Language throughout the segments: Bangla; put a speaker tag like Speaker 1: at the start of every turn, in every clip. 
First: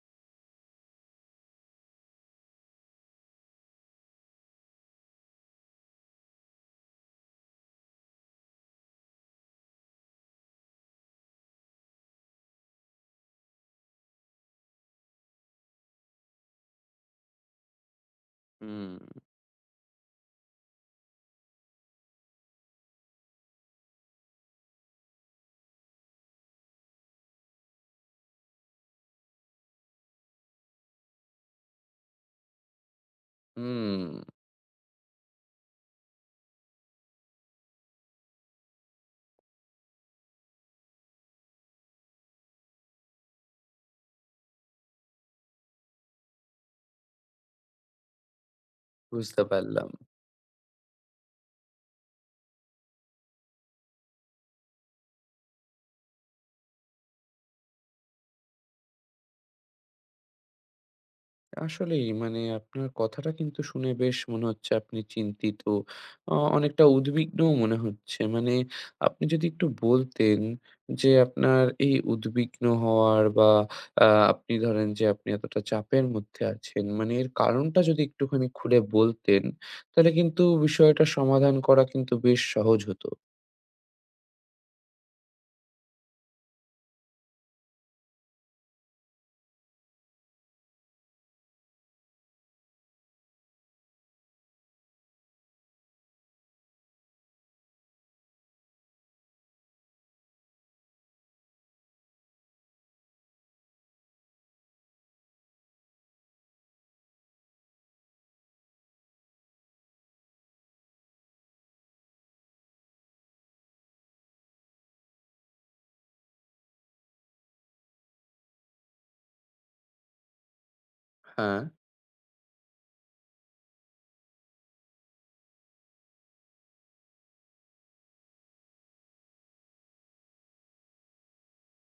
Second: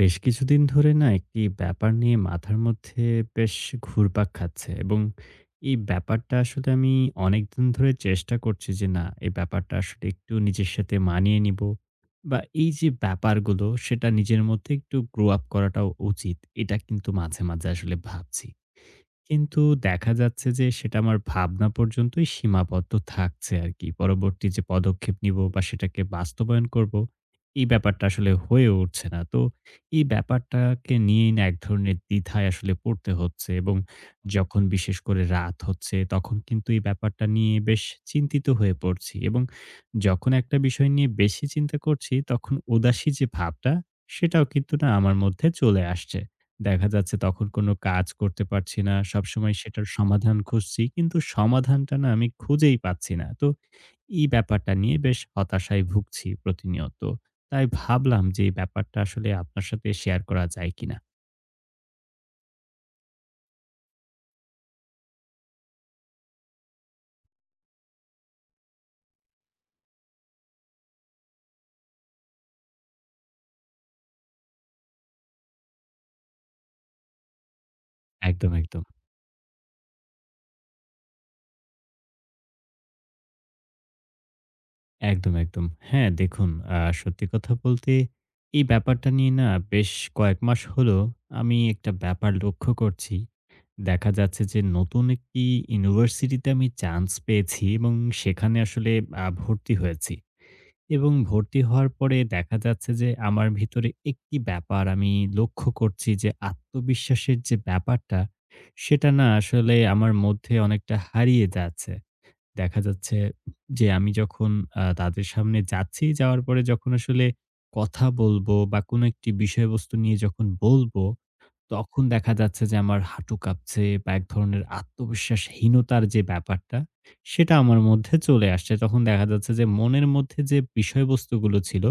Speaker 1: বেশ কিছুদিন ধরে না একটি ব্যাপার নিয়ে মাথার মধ্যে বেশ ঘুরপাক খাচ্ছে এবং এই ব্যাপারটা আসলে আমি অনেকদিন ধরে চেষ্টা করছি যে না এই ব্যাপারটা আসলে একটু নিজের সাথে মানিয়ে নিব বা এই যে ব্যাপারগুলো সেটা নিজের মধ্যে একটু গ্রো আপ করাটাও উচিত এটা কিন্তু মাঝে মাঝে আসলে ভাবছি,
Speaker 2: হুম,
Speaker 1: কিন্তু দেখা যাচ্ছে যে সেটা আমার ভাবনা পর্যন্তই সীমাবদ্ধ থাকছে আর কি পরবর্তী যে পদক্ষেপ নিব বা সেটাকে বাস্তবায়ন করব এই ব্যাপারটা আসলে হয়ে উঠছে না। তো এই ব্যাপারটাকে নিয়েই না এক ধরনের দ্বিধায় আসলে পড়তে হচ্ছে এবং
Speaker 2: হুম,
Speaker 1: যখন বিশেষ করে রাত হচ্ছে তখন কিন্তু এই ব্যাপারটা নিয়ে বেশ চিন্তিত হয়ে পড়ছি, এবং যখন একটা বিষয় নিয়ে বেশি চিন্তা করছি তখন উদাসী যে ভাবটা সেটাও কিন্তু না আমার মধ্যে চলে আসছে। দেখা যাচ্ছে তখন কোনো কাজ করতে পারছি না,
Speaker 2: বুঝতে
Speaker 1: সবসময় সেটার
Speaker 2: পারলাম।
Speaker 1: সমাধান খুঁজছি কিন্তু সমাধানটা না আমি খুঁজেই পাচ্ছি না। তো এই ব্যাপারটা নিয়ে বেশ হতাশায় ভুগছি প্রতিনিয়ত। তাই ভাবলাম যে, এই ব্যাপারটা আসলে আপনার সাথে শেয়ার করা যায় কিনা?
Speaker 2: আসলেই মানে আপনার কথাটা কিন্তু শুনে বেশ মনে হচ্ছে আপনি চিন্তিত। অনেকটা উদ্বিগ্নও মনে হচ্ছে। মানে আপনি যদি একটু বলতেন যে আপনার এই উদ্বিগ্ন হওয়ার বা, আ আপনি ধরেন যে আপনি এতটা চাপের মধ্যে আছেন, মানে এর কারণটা যদি একটুখানি
Speaker 1: একদম,
Speaker 2: খুলে
Speaker 1: একদম।
Speaker 2: বলতেন, তাহলে কিন্তু বিষয়টা সমাধান করা কিন্তু বেশ সহজ হতো।
Speaker 1: একদম, একদম। হ্যাঁ, দেখুন, সত্যি কথা বলতে এই ব্যাপারটা নিয়ে না বেশ কয়েক মাস হলো আমি একটা ব্যাপার লক্ষ্য করছি। দেখা যাচ্ছে যে নতুন একটি ইউনিভার্সিটিতে আমি চান্স পেয়েছি এবং সেখানে আসলে ভর্তি হয়েছি। এবং ভর্তি হওয়ার পরে দেখা যাচ্ছে যে আমার ভিতরে একটি ব্যাপার আমি লক্ষ্য করছি যে আত্মবিশ্বাসের যে ব্যাপারটা সেটা না আসলে আমার মধ্যে অনেকটা হারিয়ে যাচ্ছে। দেখা যাচ্ছে যে আমি যখন তাদের সামনে যাচ্ছি, যাওয়ার পরে যখন আসলে কথা বলবো বা কোনো একটি বিষয়বস্তু নিয়ে যখন বলবো
Speaker 2: হ্যাঁ,
Speaker 1: তখন দেখা যাচ্ছে যে আমার হাঁটু কাঁপছে বা এক ধরনের আত্মবিশ্বাসহীনতার যে ব্যাপারটা, সেটা আমার মধ্যে চলে আসছে। তখন দেখা যাচ্ছে যে মনের মধ্যে যে বিষয়বস্তুগুলো ছিল,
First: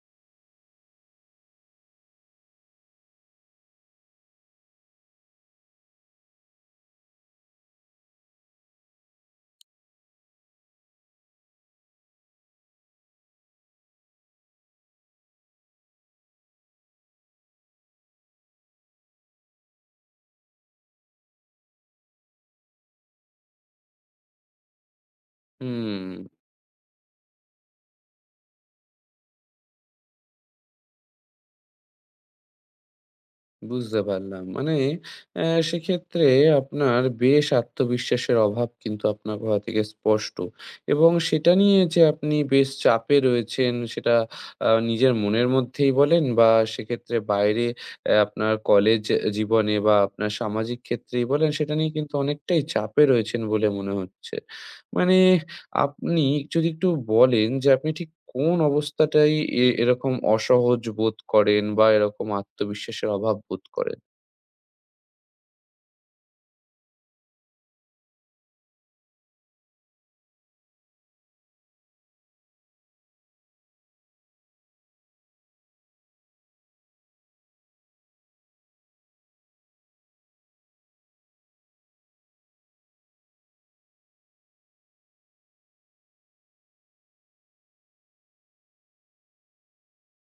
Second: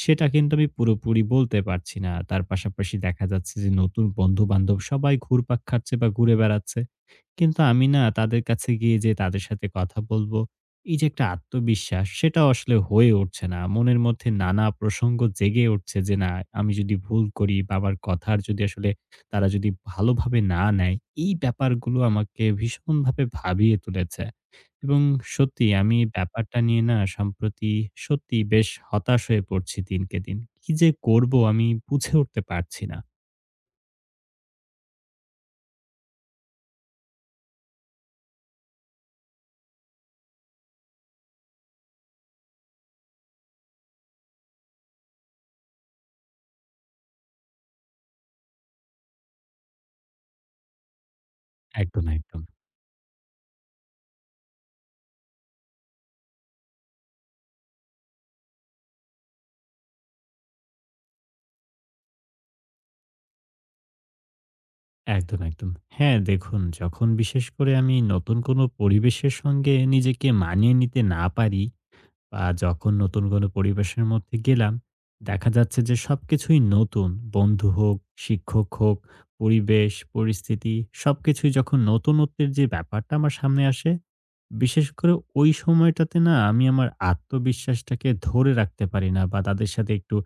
Speaker 1: সেটা কিন্তু আমি পুরোপুরি বলতে পারছি না। তার পাশাপাশি দেখা যাচ্ছে যে নতুন বন্ধু-বান্ধব সবাই ঘুরপাক খাচ্ছে বা ঘুরে বেড়াচ্ছে। কিন্তু আমি না তাদের কাছে গিয়ে যে তাদের সাথে কথা বলবো, এই যে একটা আত্মবিশ্বাস সেটাও আসলে হয়ে উঠছে না। মনের মধ্যে নানা প্রসঙ্গ জেগে উঠছে যে না আমি যদি ভুল করি বা আমার কথার যদি আসলে তারা যদি ভালোভাবে না নেয়, এই ব্যাপারগুলো আমাকে ভীষণভাবে ভাবিয়ে তুলেছে। এবং সত্যি আমি এই
Speaker 2: হুম।
Speaker 1: ব্যাপারটা নিয়ে না সম্প্রতি সত্যিই বেশ হতাশ হয়ে পড়ছি দিনকে দিন। কি যে করব আমি বুঝে উঠতে পারছি না।
Speaker 2: বুঝতে পারলাম। মানে অ্যা সেক্ষেত্রে আপনার বেশ আত্মবিশ্বাসের অভাব কিন্তু আপনার কথা থেকে স্পষ্ট। এবং সেটা নিয়ে যে আপনি বেশ চাপে রয়েছেন, সেটা নিজের মনের মধ্যেই বলেন বা সেক্ষেত্রে বাইরে আপনার কলেজ জীবনে বা আপনার সামাজিক ক্ষেত্রেই বলেন, সেটা নিয়ে
Speaker 1: একদম,
Speaker 2: কিন্তু
Speaker 1: একদম।
Speaker 2: অনেকটাই চাপে রয়েছেন বলে মনে হচ্ছে। মানে আপনি যদি একটু বলেন যে আপনি ঠিক কোন অবস্থাটায় এরকম অসহজ বোধ করেন বা এরকম আত্মবিশ্বাসের অভাব বোধ করেন?
Speaker 1: একদম, একদম। হ্যাঁ, দেখুন, যখন বিশেষ করে আমি নতুন কোনো পরিবেশের সঙ্গে নিজেকে মানিয়ে নিতে না পারি বা যখন নতুন কোনো পরিবেশের মধ্যে গেলাম, দেখা যাচ্ছে যে সবকিছুই নতুন। বন্ধু হোক, শিক্ষক হোক, পরিবেশ, পরিস্থিতি, সবকিছুই যখন নতুনত্বের যে ব্যাপারটা আমার সামনে আসে, বিশেষ করে ওই সময়টাতে না আমি আমার আত্মবিশ্বাসটাকে ধরে রাখতে পারি না বা তাদের সাথে একটু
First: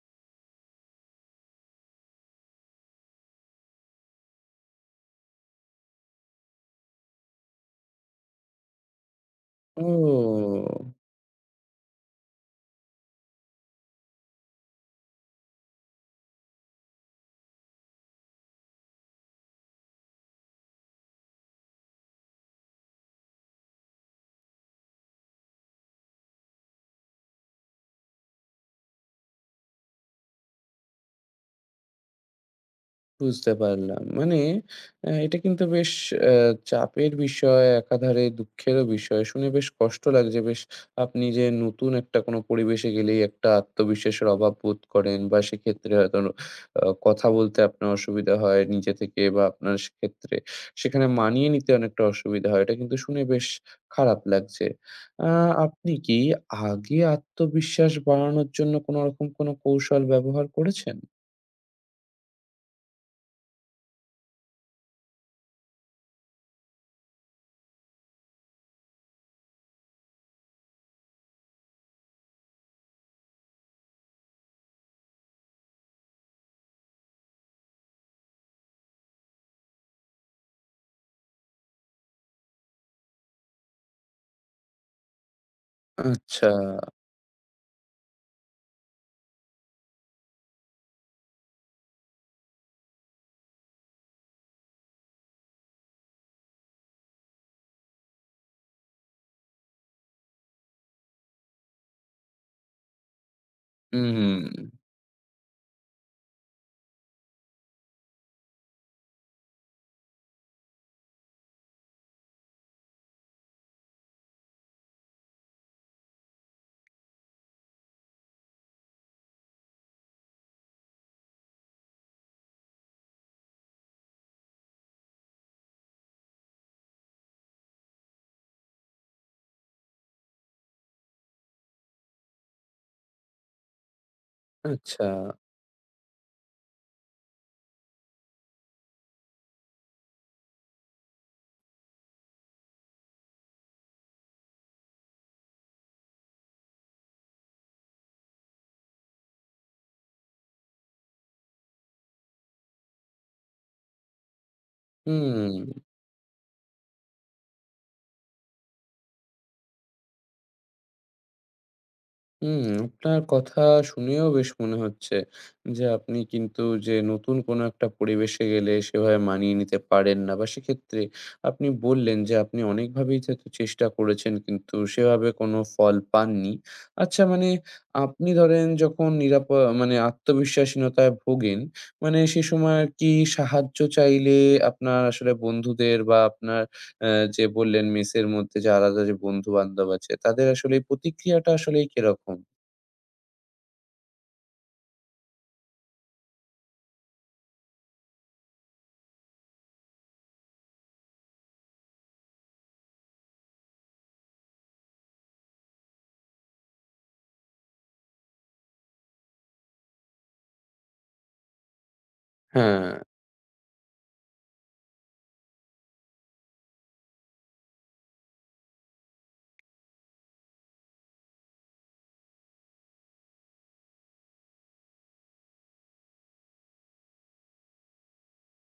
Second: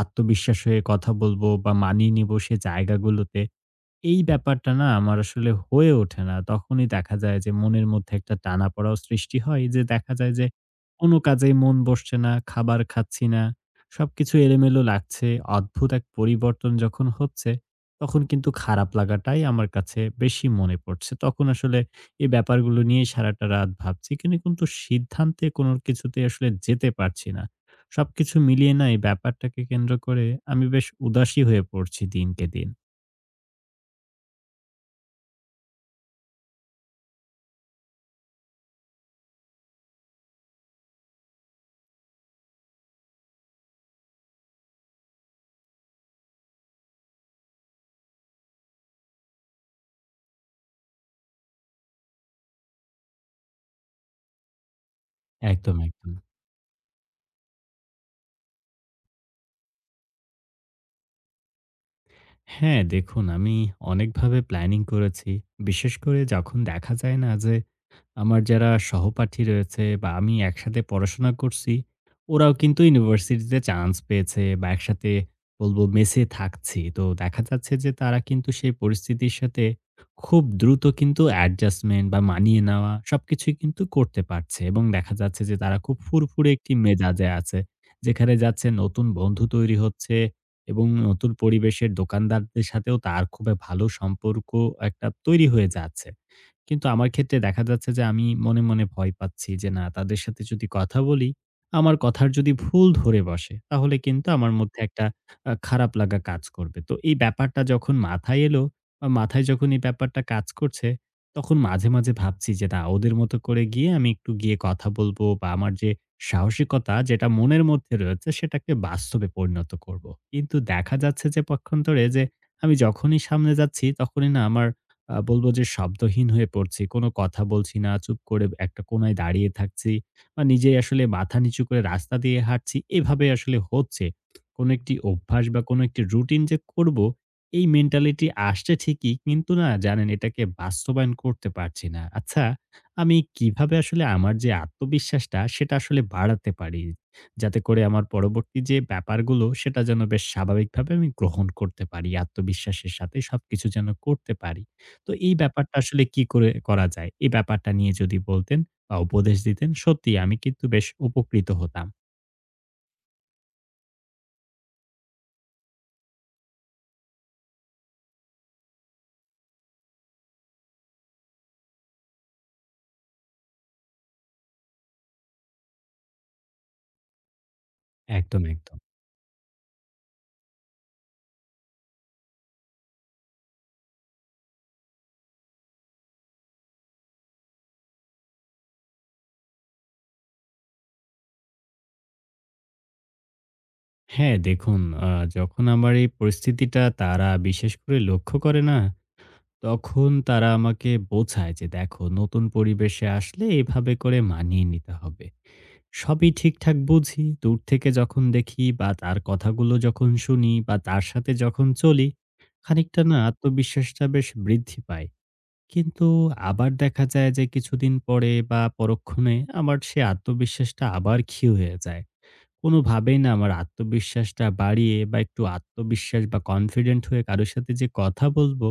Speaker 1: আত্মবিশ্বাস হয়ে কথা বলবো বা মানিয়ে নিব সে জায়গাগুলোতে এই ব্যাপারটা না আমার আসলে হয়ে ওঠে না। তখনই দেখা যায় যে মনের মধ্যে একটা টানাপড়াও সৃষ্টি হয়, যে দেখা যায় যে
Speaker 2: ও!
Speaker 1: কোনো কাজেই মন বসছে না, খাবার খাচ্ছি না। সবকিছু এলোমেলো লাগছে। অদ্ভুত এক পরিবর্তন যখন হচ্ছে, তখন কিন্তু খারাপ লাগাটাই আমার কাছে বেশি মনে পড়ছে। তখন আসলে এই ব্যাপারগুলো নিয়ে সারাটা রাত ভাবছি। কিন্তু সিদ্ধান্তে কোনো কিছুতেই আসলে যেতে পারছি না। সবকিছু মিলিয়ে না এই ব্যাপারটাকে কেন্দ্র করে আমি বেশ উদাসী হয়ে পড়ছি দিনকে দিন।
Speaker 2: বুঝতে পারলাম। মানে এটা কিন্তু বেশ অ্যা চাপের বিষয়, একাধারে দুঃখেরও বিষয়। শুনে বেশ কষ্ট লাগছে। বেশ, আপনি যে নতুন একটা কোনো পরিবেশে গেলেই একটা আত্মবিশ্বাসের অভাব বোধ করেন বা সেক্ষেত্রে হয়তো কথা বলতে আপনার অসুবিধা হয় নিজে থেকে, বা আপনার সেক্ষেত্রে সেখানে মানিয়ে নিতে অনেকটা অসুবিধা হয়। এটা কিন্তু শুনে বেশ খারাপ লাগছে। আ
Speaker 1: একদম,
Speaker 2: আপনি
Speaker 1: একদম।
Speaker 2: কি আগে আত্মবিশ্বাস বাড়ানোর জন্য কোনোরকম কোনো কৌশল ব্যবহার করেছেন?
Speaker 1: হ্যাঁ, দেখুন, আমি অনেকভাবে প্ল্যানিং করেছি। বিশেষ করে যখন দেখা যায় না যে, আমার যারা সহপাঠী রয়েছে বা আমি একসাথে পড়াশোনা করছি, ওরাও কিন্তু ইউনিভার্সিটিতে চান্স পেয়েছে বা একসাথে বলবো মেসে থাকছি। তো দেখা যাচ্ছে যে তারা কিন্তু সেই পরিস্থিতির সাথে খুব দ্রুত কিন্তু অ্যাডজাস্টমেন্ট বা মানিয়ে নেওয়া সবকিছুই কিন্তু করতে পারছে এবং দেখা যাচ্ছে যে তারা খুব
Speaker 2: আচ্ছা।
Speaker 1: ফুরফুরে একটি মেজাজে আছে। যেখানে যাচ্ছে নতুন বন্ধু তৈরি হচ্ছে এবং নতুন পরিবেশের দোকানদারদের সাথেও তার খুবই ভালো সম্পর্ক একটা তৈরি হয়ে যাচ্ছে। কিন্তু আমার ক্ষেত্রে দেখা যাচ্ছে যে আমি মনে মনে ভয় পাচ্ছি যে না তাদের সাথে যদি কথা বলি, আমার কথার যদি ভুল ধরে বসে, তাহলে কিন্তু
Speaker 2: হুম,
Speaker 1: আমার মধ্যে একটা খারাপ লাগা কাজ করবে। তো এই ব্যাপারটা যখন মাথায় এলো বা মাথায় যখন এই ব্যাপারটা কাজ করছে, তখন মাঝে মাঝে ভাবছি যে না ওদের মতো করে গিয়ে আমি একটু গিয়ে কথা বলবো বা আমার যে সাহসিকতা যেটা মনের মধ্যে রয়েছে সেটাকে বাস্তবে পরিণত করব। কিন্তু দেখা যাচ্ছে যে পক্ষান্তরে যে আমি যখনই সামনে যাচ্ছি তখনই না আমার বলব যে শব্দহীন হয়ে পড়ছি। কোনো কথা বলছি না। চুপ করে একটা কোনায় দাঁড়িয়ে থাকছি। বা নিজেই আসলে মাথা নিচু করে রাস্তা দিয়ে হাঁটছি। এভাবে আসলে হচ্ছে। কোনো একটি
Speaker 2: আচ্ছা।
Speaker 1: অভ্যাস বা কোনো একটি রুটিন যে করব, এই মেন্টালিটি আসছে ঠিকই। কিন্তু না জানেন এটাকে বাস্তবায়ন করতে পারছি না। আচ্ছা, আমি কিভাবে আসলে আমার যে আত্মবিশ্বাসটা সেটা আসলে বাড়াতে পারি? যাতে করে আমার পরবর্তী যে ব্যাপারগুলো সেটা যেন বেশ স্বাভাবিকভাবে আমি গ্রহণ করতে পারি। আত্মবিশ্বাসের সাথে সবকিছু যেন করতে পারি। তো এই
Speaker 2: হুম,
Speaker 1: ব্যাপারটা আসলে কি করে করা যায়? এই ব্যাপারটা নিয়ে যদি বলতেন বা উপদেশ দিতেন, সত্যিই আমি কিন্তু বেশ উপকৃত হতাম।
Speaker 2: হুম, আপনার কথা শুনেও বেশ মনে হচ্ছে যে, আপনি কিন্তু যে নতুন কোনো একটা পরিবেশে গেলে সেভাবে মানিয়ে নিতে পারেন না বা সেক্ষেত্রে আপনি বললেন যে আপনি অনেকভাবেই যেহেতু চেষ্টা করেছেন, কিন্তু সেভাবে কোনো ফল পাননি। আচ্ছা, মানে আপনি
Speaker 1: একদম,
Speaker 2: ধরেন
Speaker 1: একদম।
Speaker 2: যখন নিরাপদ মানে আত্মবিশ্বাসহীনতায় ভোগেন, মানে সে সময় আর কি সাহায্য চাইলে আপনার আসলে বন্ধুদের বা আপনার যে বললেন মেসের মধ্যে যে আলাদা যে বন্ধু-বান্ধব আছে, তাদের আসলে এই প্রতিক্রিয়াটা আসলেই কিরকম?
Speaker 1: হ্যাঁ, দেখুন, আ যখন আমার এই পরিস্থিতিটা তারা বিশেষ করে লক্ষ্য করে না, তখন তারা আমাকে বোঝায় যে, "দেখো নতুন পরিবেশে আসলে এভাবে করে মানিয়ে নিতে হবে।" সবই ঠিকঠাক বুঝি। দূর থেকে যখন দেখি বা তার কথাগুলো যখন শুনি বা তার সাথে যখন চলি,
Speaker 2: হ্যাঁ,
Speaker 1: খানিকটা না আত্মবিশ্বাসটা বেশ বৃদ্ধি পায়। কিন্তু আবার দেখা যায় যে কিছুদিন পরে বা পরক্ষণে আমার সে আত্মবিশ্বাসটা আবার ক্ষীণ হয়ে যায়। কোনোভাবেই না আমার আত্মবিশ্বাসটা বাড়িয়ে বা একটু আত্মবিশ্বাস বা কনফিডেন্ট হয়ে কারো সাথে যে কথা বলবো,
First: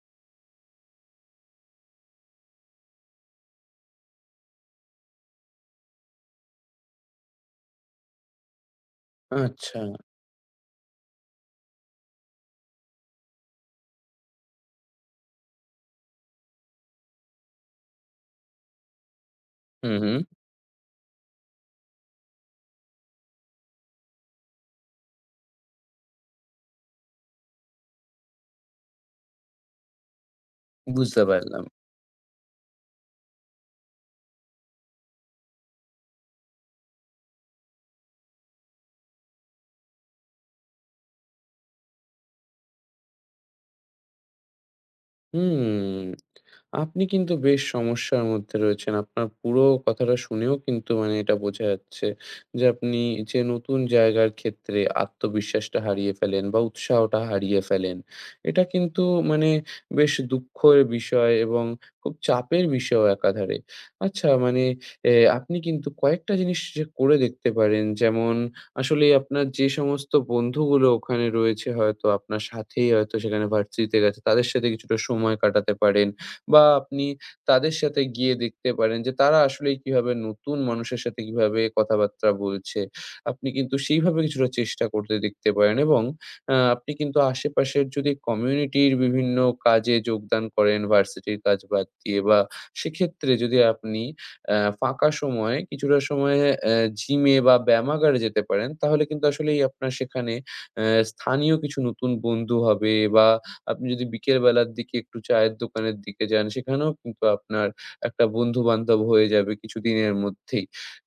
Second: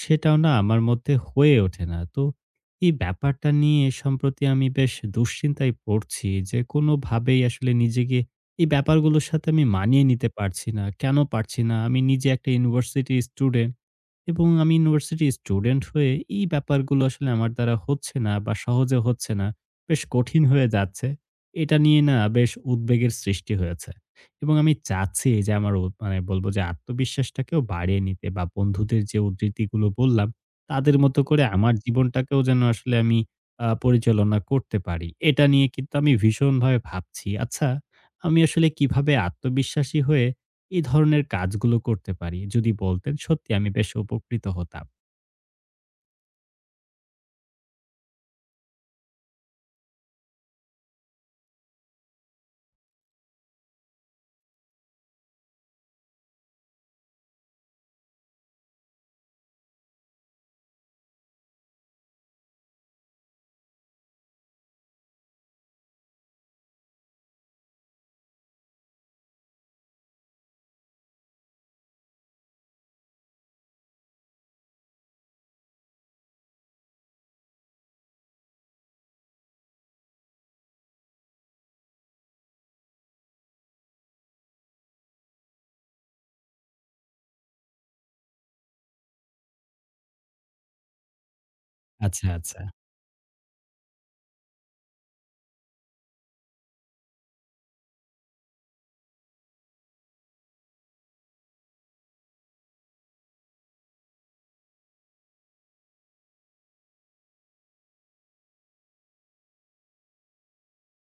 Speaker 1: সেটাও না আমার মধ্যে হয়ে ওঠে না। তো এই ব্যাপারটা নিয়ে সম্প্রতি আমি বেশ দুশ্চিন্তায় পড়ছি যে কোনোভাবেই আসলে নিজেকে এই ব্যাপারগুলোর সাথে আমি
Speaker 2: আচ্ছা।
Speaker 1: মানিয়ে নিতে পারছি না। কেন পারছি না? আমি নিজে একটা ইউনিভার্সিটি স্টুডেন্ট। এবং আমি ইউনিভার্সিটি স্টুডেন্ট হয়ে এই ব্যাপারগুলো আসলে আমার দ্বারা হচ্ছে না বা সহজে হচ্ছে না।
Speaker 2: হুম,
Speaker 1: বেশ
Speaker 2: হুম।
Speaker 1: কঠিন হয়ে যাচ্ছে। এটা নিয়ে না বেশ উদ্বেগের সৃষ্টি হয়েছে। এবং আমি চাচ্ছি যে আমার মানে বলবো যে আত্মবিশ্বাসটাকেও বাড়িয়ে নিতে বা বন্ধুদের যে উদ্ধৃতিগুলো বললাম, তাদের মতো
Speaker 2: বুঝতে
Speaker 1: করে
Speaker 2: পারলাম।
Speaker 1: আমার জীবনটাকেও যেন আসলে আমি পরিচালনা করতে পারি। এটা নিয়ে কিন্তু আমি ভীষণভাবে ভাবছি। আচ্ছা, আমি আসলে কিভাবে আত্মবিশ্বাসী হয়ে এই ধরনের কাজগুলো করতে পারি? যদি বলতেন সত্যি আমি বেশ উপকৃত হতাম।
Speaker 2: হুম, আপনি কিন্তু বেশ সমস্যার মধ্যে রয়েছেন। আপনার পুরো কথাটা শুনেও কিন্তু মানে এটা বোঝা যাচ্ছে যে, আপনি যে নতুন জায়গার ক্ষেত্রে আত্মবিশ্বাসটা হারিয়ে ফেলেন বা উৎসাহটা হারিয়ে ফেলেন, এটা কিন্তু মানে বেশ দুঃখের বিষয় এবং খুব চাপের বিষয়ও একাধারে। আচ্ছা, মানে এ আপনি কিন্তু কয়েকটা জিনিস যে করে দেখতে পারেন, যেমন আসলে আপনার যে সমস্ত বন্ধুগুলো ওখানে রয়েছে, হয়তো আপনার সাথেই হয়তো সেখানে ভার্সিটিতে গেছে, তাদের সাথে কিছুটা সময় কাটাতে পারেন বা আপনি তাদের সাথে গিয়ে দেখতে পারেন যে তারা আসলেই কিভাবে নতুন মানুষের সাথে কিভাবে কথাবার্তা বলছে। আপনি কিন্তু সেইভাবে কিছুটা চেষ্টা করতে দেখতে পারেন। এবং আপনি কিন্তু আশেপাশের যদি কমিউনিটির বিভিন্ন কাজে যোগদান করেন ভার্সিটির কাজ বাদ দিয়ে,
Speaker 1: আচ্ছা,
Speaker 2: বা
Speaker 1: আচ্ছা,
Speaker 2: সেক্ষেত্রে যদি আপনি ফাঁকা সময়ে কিছুটা সময়ে জিমে বা ব্যায়ামাগারে যেতে পারেন, তাহলে কিন্তু আসলেই আপনার সেখানে স্থানীয় কিছু নতুন বন্ধু হবে, বা আপনি যদি বিকেল বেলার দিকে একটু চায়ের দোকানের দিকে যান, সেখানেও কিন্তু আপনার একটা বন্ধু-বান্ধব হয়ে যাবে কিছুদিনের মধ্যেই।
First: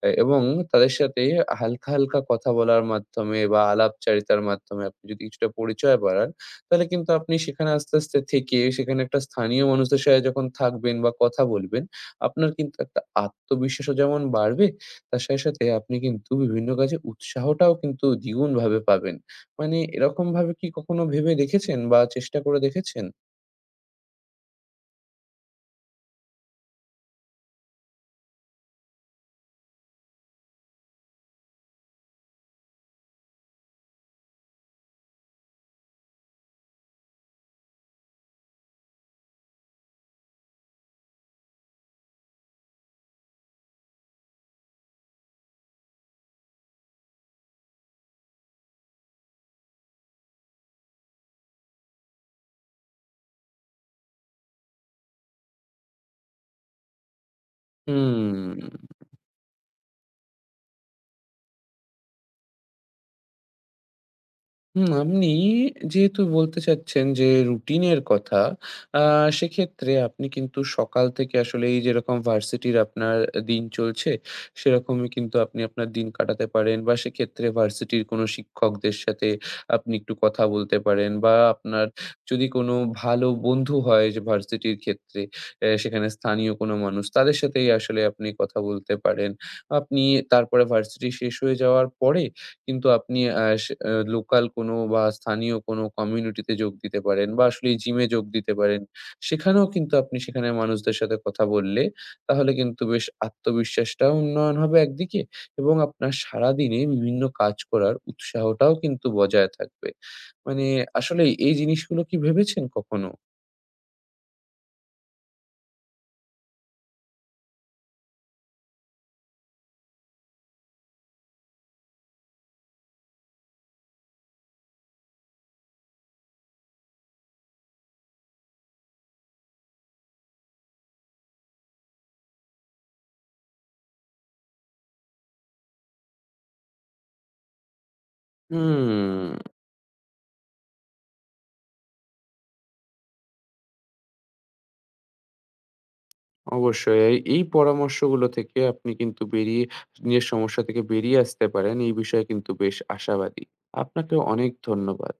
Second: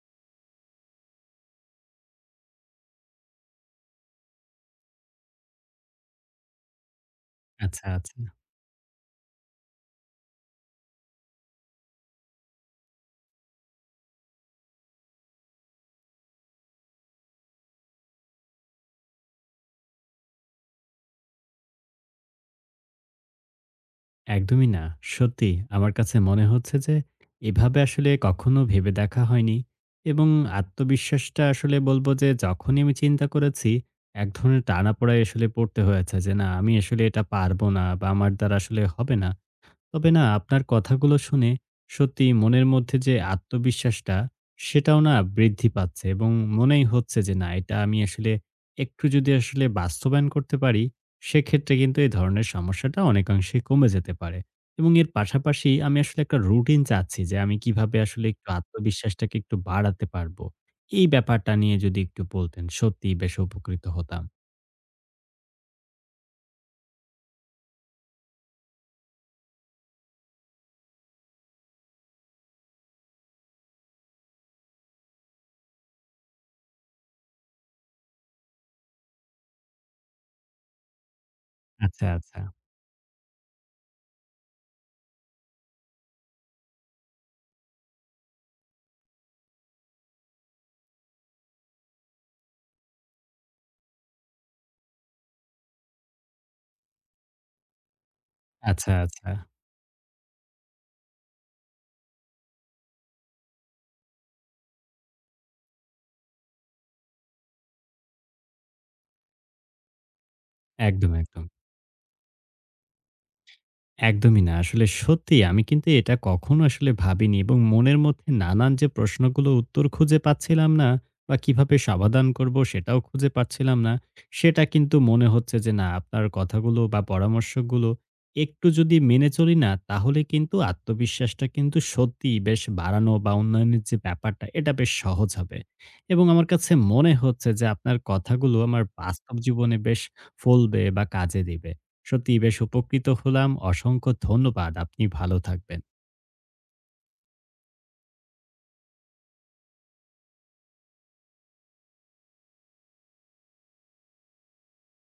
Speaker 2: এবং তাদের সাথে হালকা, হালকা কথা বলার মাধ্যমে বা আলাপচারিতার মাধ্যমে আপনি যদি কিছুটা পরিচয় বাড়ান, তাহলে কিন্তু আপনি সেখানে
Speaker 1: আচ্ছা,
Speaker 2: আস্তে,
Speaker 1: আচ্ছা।
Speaker 2: আস্তে থেকে সেখানে একটা স্থানীয় মানুষদের সাথে যখন থাকবেন বা কথা বলবেন, আপনার কিন্তু একটা আত্মবিশ্বাসও যেমন বাড়বে, তার সাথে, সাথে আপনি কিন্তু বিভিন্ন কাজে উৎসাহটাও কিন্তু দ্বিগুণভাবে পাবেন। মানে এরকমভাবে কি কখনো ভেবে দেখেছেন বা চেষ্টা করে দেখেছেন?
Speaker 1: একদমই না। সত্যি আমার কাছে মনে হচ্ছে যে এভাবে আসলে কখনো ভেবে দেখা হয়নি এবং আত্মবিশ্বাসটা আসলে বলব যে যখনই আমি চিন্তা করেছি এক ধরনের টানাপোড়ায় আসলে পড়তে হয়েছে যে না আমি আসলে এটা পারব না বা আমার দ্বারা আসলে হবে না। তবে না আপনার কথাগুলো শুনে সত্যি মনের মধ্যে যে আত্মবিশ্বাসটা সেটাও না বৃদ্ধি পাচ্ছে এবং মনেই হচ্ছে যে না এটা আমি আসলে একটু যদি আসলে বাস্তবায়ন করতে পারি সেক্ষেত্রে কিন্তু এই ধরনের সমস্যাটা অনেকাংশে কমে যেতে পারে এবং এর পাশাপাশি আমি আসলে একটা রুটিন চাচ্ছি যে আমি কিভাবে আসলে একটু
Speaker 2: হুম।
Speaker 1: আত্মবিশ্বাসটাকে একটু বাড়াতে পারবো। এই ব্যাপারটা নিয়ে যদি একটু বলতেন সত্যি বেশ উপকৃত হতাম।
Speaker 2: হুম, আপনি যেহেতু বলতে চাচ্ছেন যে রুটিনের কথা, আ সেক্ষেত্রে আপনি কিন্তু সকাল থেকে আসলে এই যেরকম ভার্সিটির আপনার দিন চলছে, সেরকমই কিন্তু আপনি আপনার দিন কাটাতে পারেন, বা সেক্ষেত্রে ভার্সিটির কোনো শিক্ষকদের সাথে আপনি একটু কথা বলতে পারেন, বা আপনার
Speaker 1: আচ্ছা আচ্ছা।
Speaker 2: যদি কোনো ভালো বন্ধু হয় যে ভার্সিটির ক্ষেত্রে, সেখানে স্থানীয় কোনো মানুষ, তাদের সাথেই আসলে আপনি কথা বলতে পারেন। আপনি তারপরে ভার্সিটি শেষ হয়ে যাওয়ার পরে কিন্তু আপনি লোকাল কোনো বা স্থানীয় কোনো কমিউনিটিতে যোগ দিতে পারেন বা আসলে জিমে যোগ দিতে পারেন।
Speaker 1: আচ্ছা আচ্ছা।
Speaker 2: সেখানেও কিন্তু আপনি সেখানের মানুষদের সাথে কথা বললে, তাহলে কিন্তু বেশ আত্মবিশ্বাসটাও উন্নয়ন হবে একদিকে, এবং আপনার সারাদিনে বিভিন্ন কাজ করার উৎসাহটাও কিন্তু বজায় থাকবে। মানে
Speaker 1: একদম
Speaker 2: আসলেই
Speaker 1: একদম।
Speaker 2: এই জিনিসগুলো কি ভেবেছেন কখনো?
Speaker 1: একদমই না। আসলে সত্যিই আমি কিন্তু এটা কখনো আসলে ভাবিনি এবং মনের মধ্যে নানান যে প্রশ্নগুলো উত্তর খুঁজে পাচ্ছিলাম না বা কিভাবে সমাধান করব সেটাও খুঁজে পাচ্ছিলাম না। সেটা কিন্তু মনে হচ্ছে যে না আপনার কথাগুলো বা পরামর্শগুলো একটু যদি মেনে চলি না তাহলে কিন্তু আত্মবিশ্বাসটা কিন্তু সত্যিই বেশ বাড়ানো বা উন্নয়নের যে ব্যাপারটা এটা বেশ সহজ হবে। এবং আমার কাছে মনে হচ্ছে যে আপনার কথাগুলো আমার
Speaker 2: হুম,
Speaker 1: বাস্তব জীবনে বেশ ফলবে বা কাজে দিবে। সত্যিই বেশ উপকৃত হলাম। অসংখ্য ধন্যবাদ। আপনি ভালো থাকবেন।
Speaker 2: অবশ্যই। এই এই পরামর্শগুলো থেকে আপনি কিন্তু বেরিয়ে, নিজের সমস্যা থেকে বেরিয়ে আসতে পারেন। এই বিষয়ে কিন্তু বেশ আশাবাদী। আপনাকে অনেক ধন্যবাদ।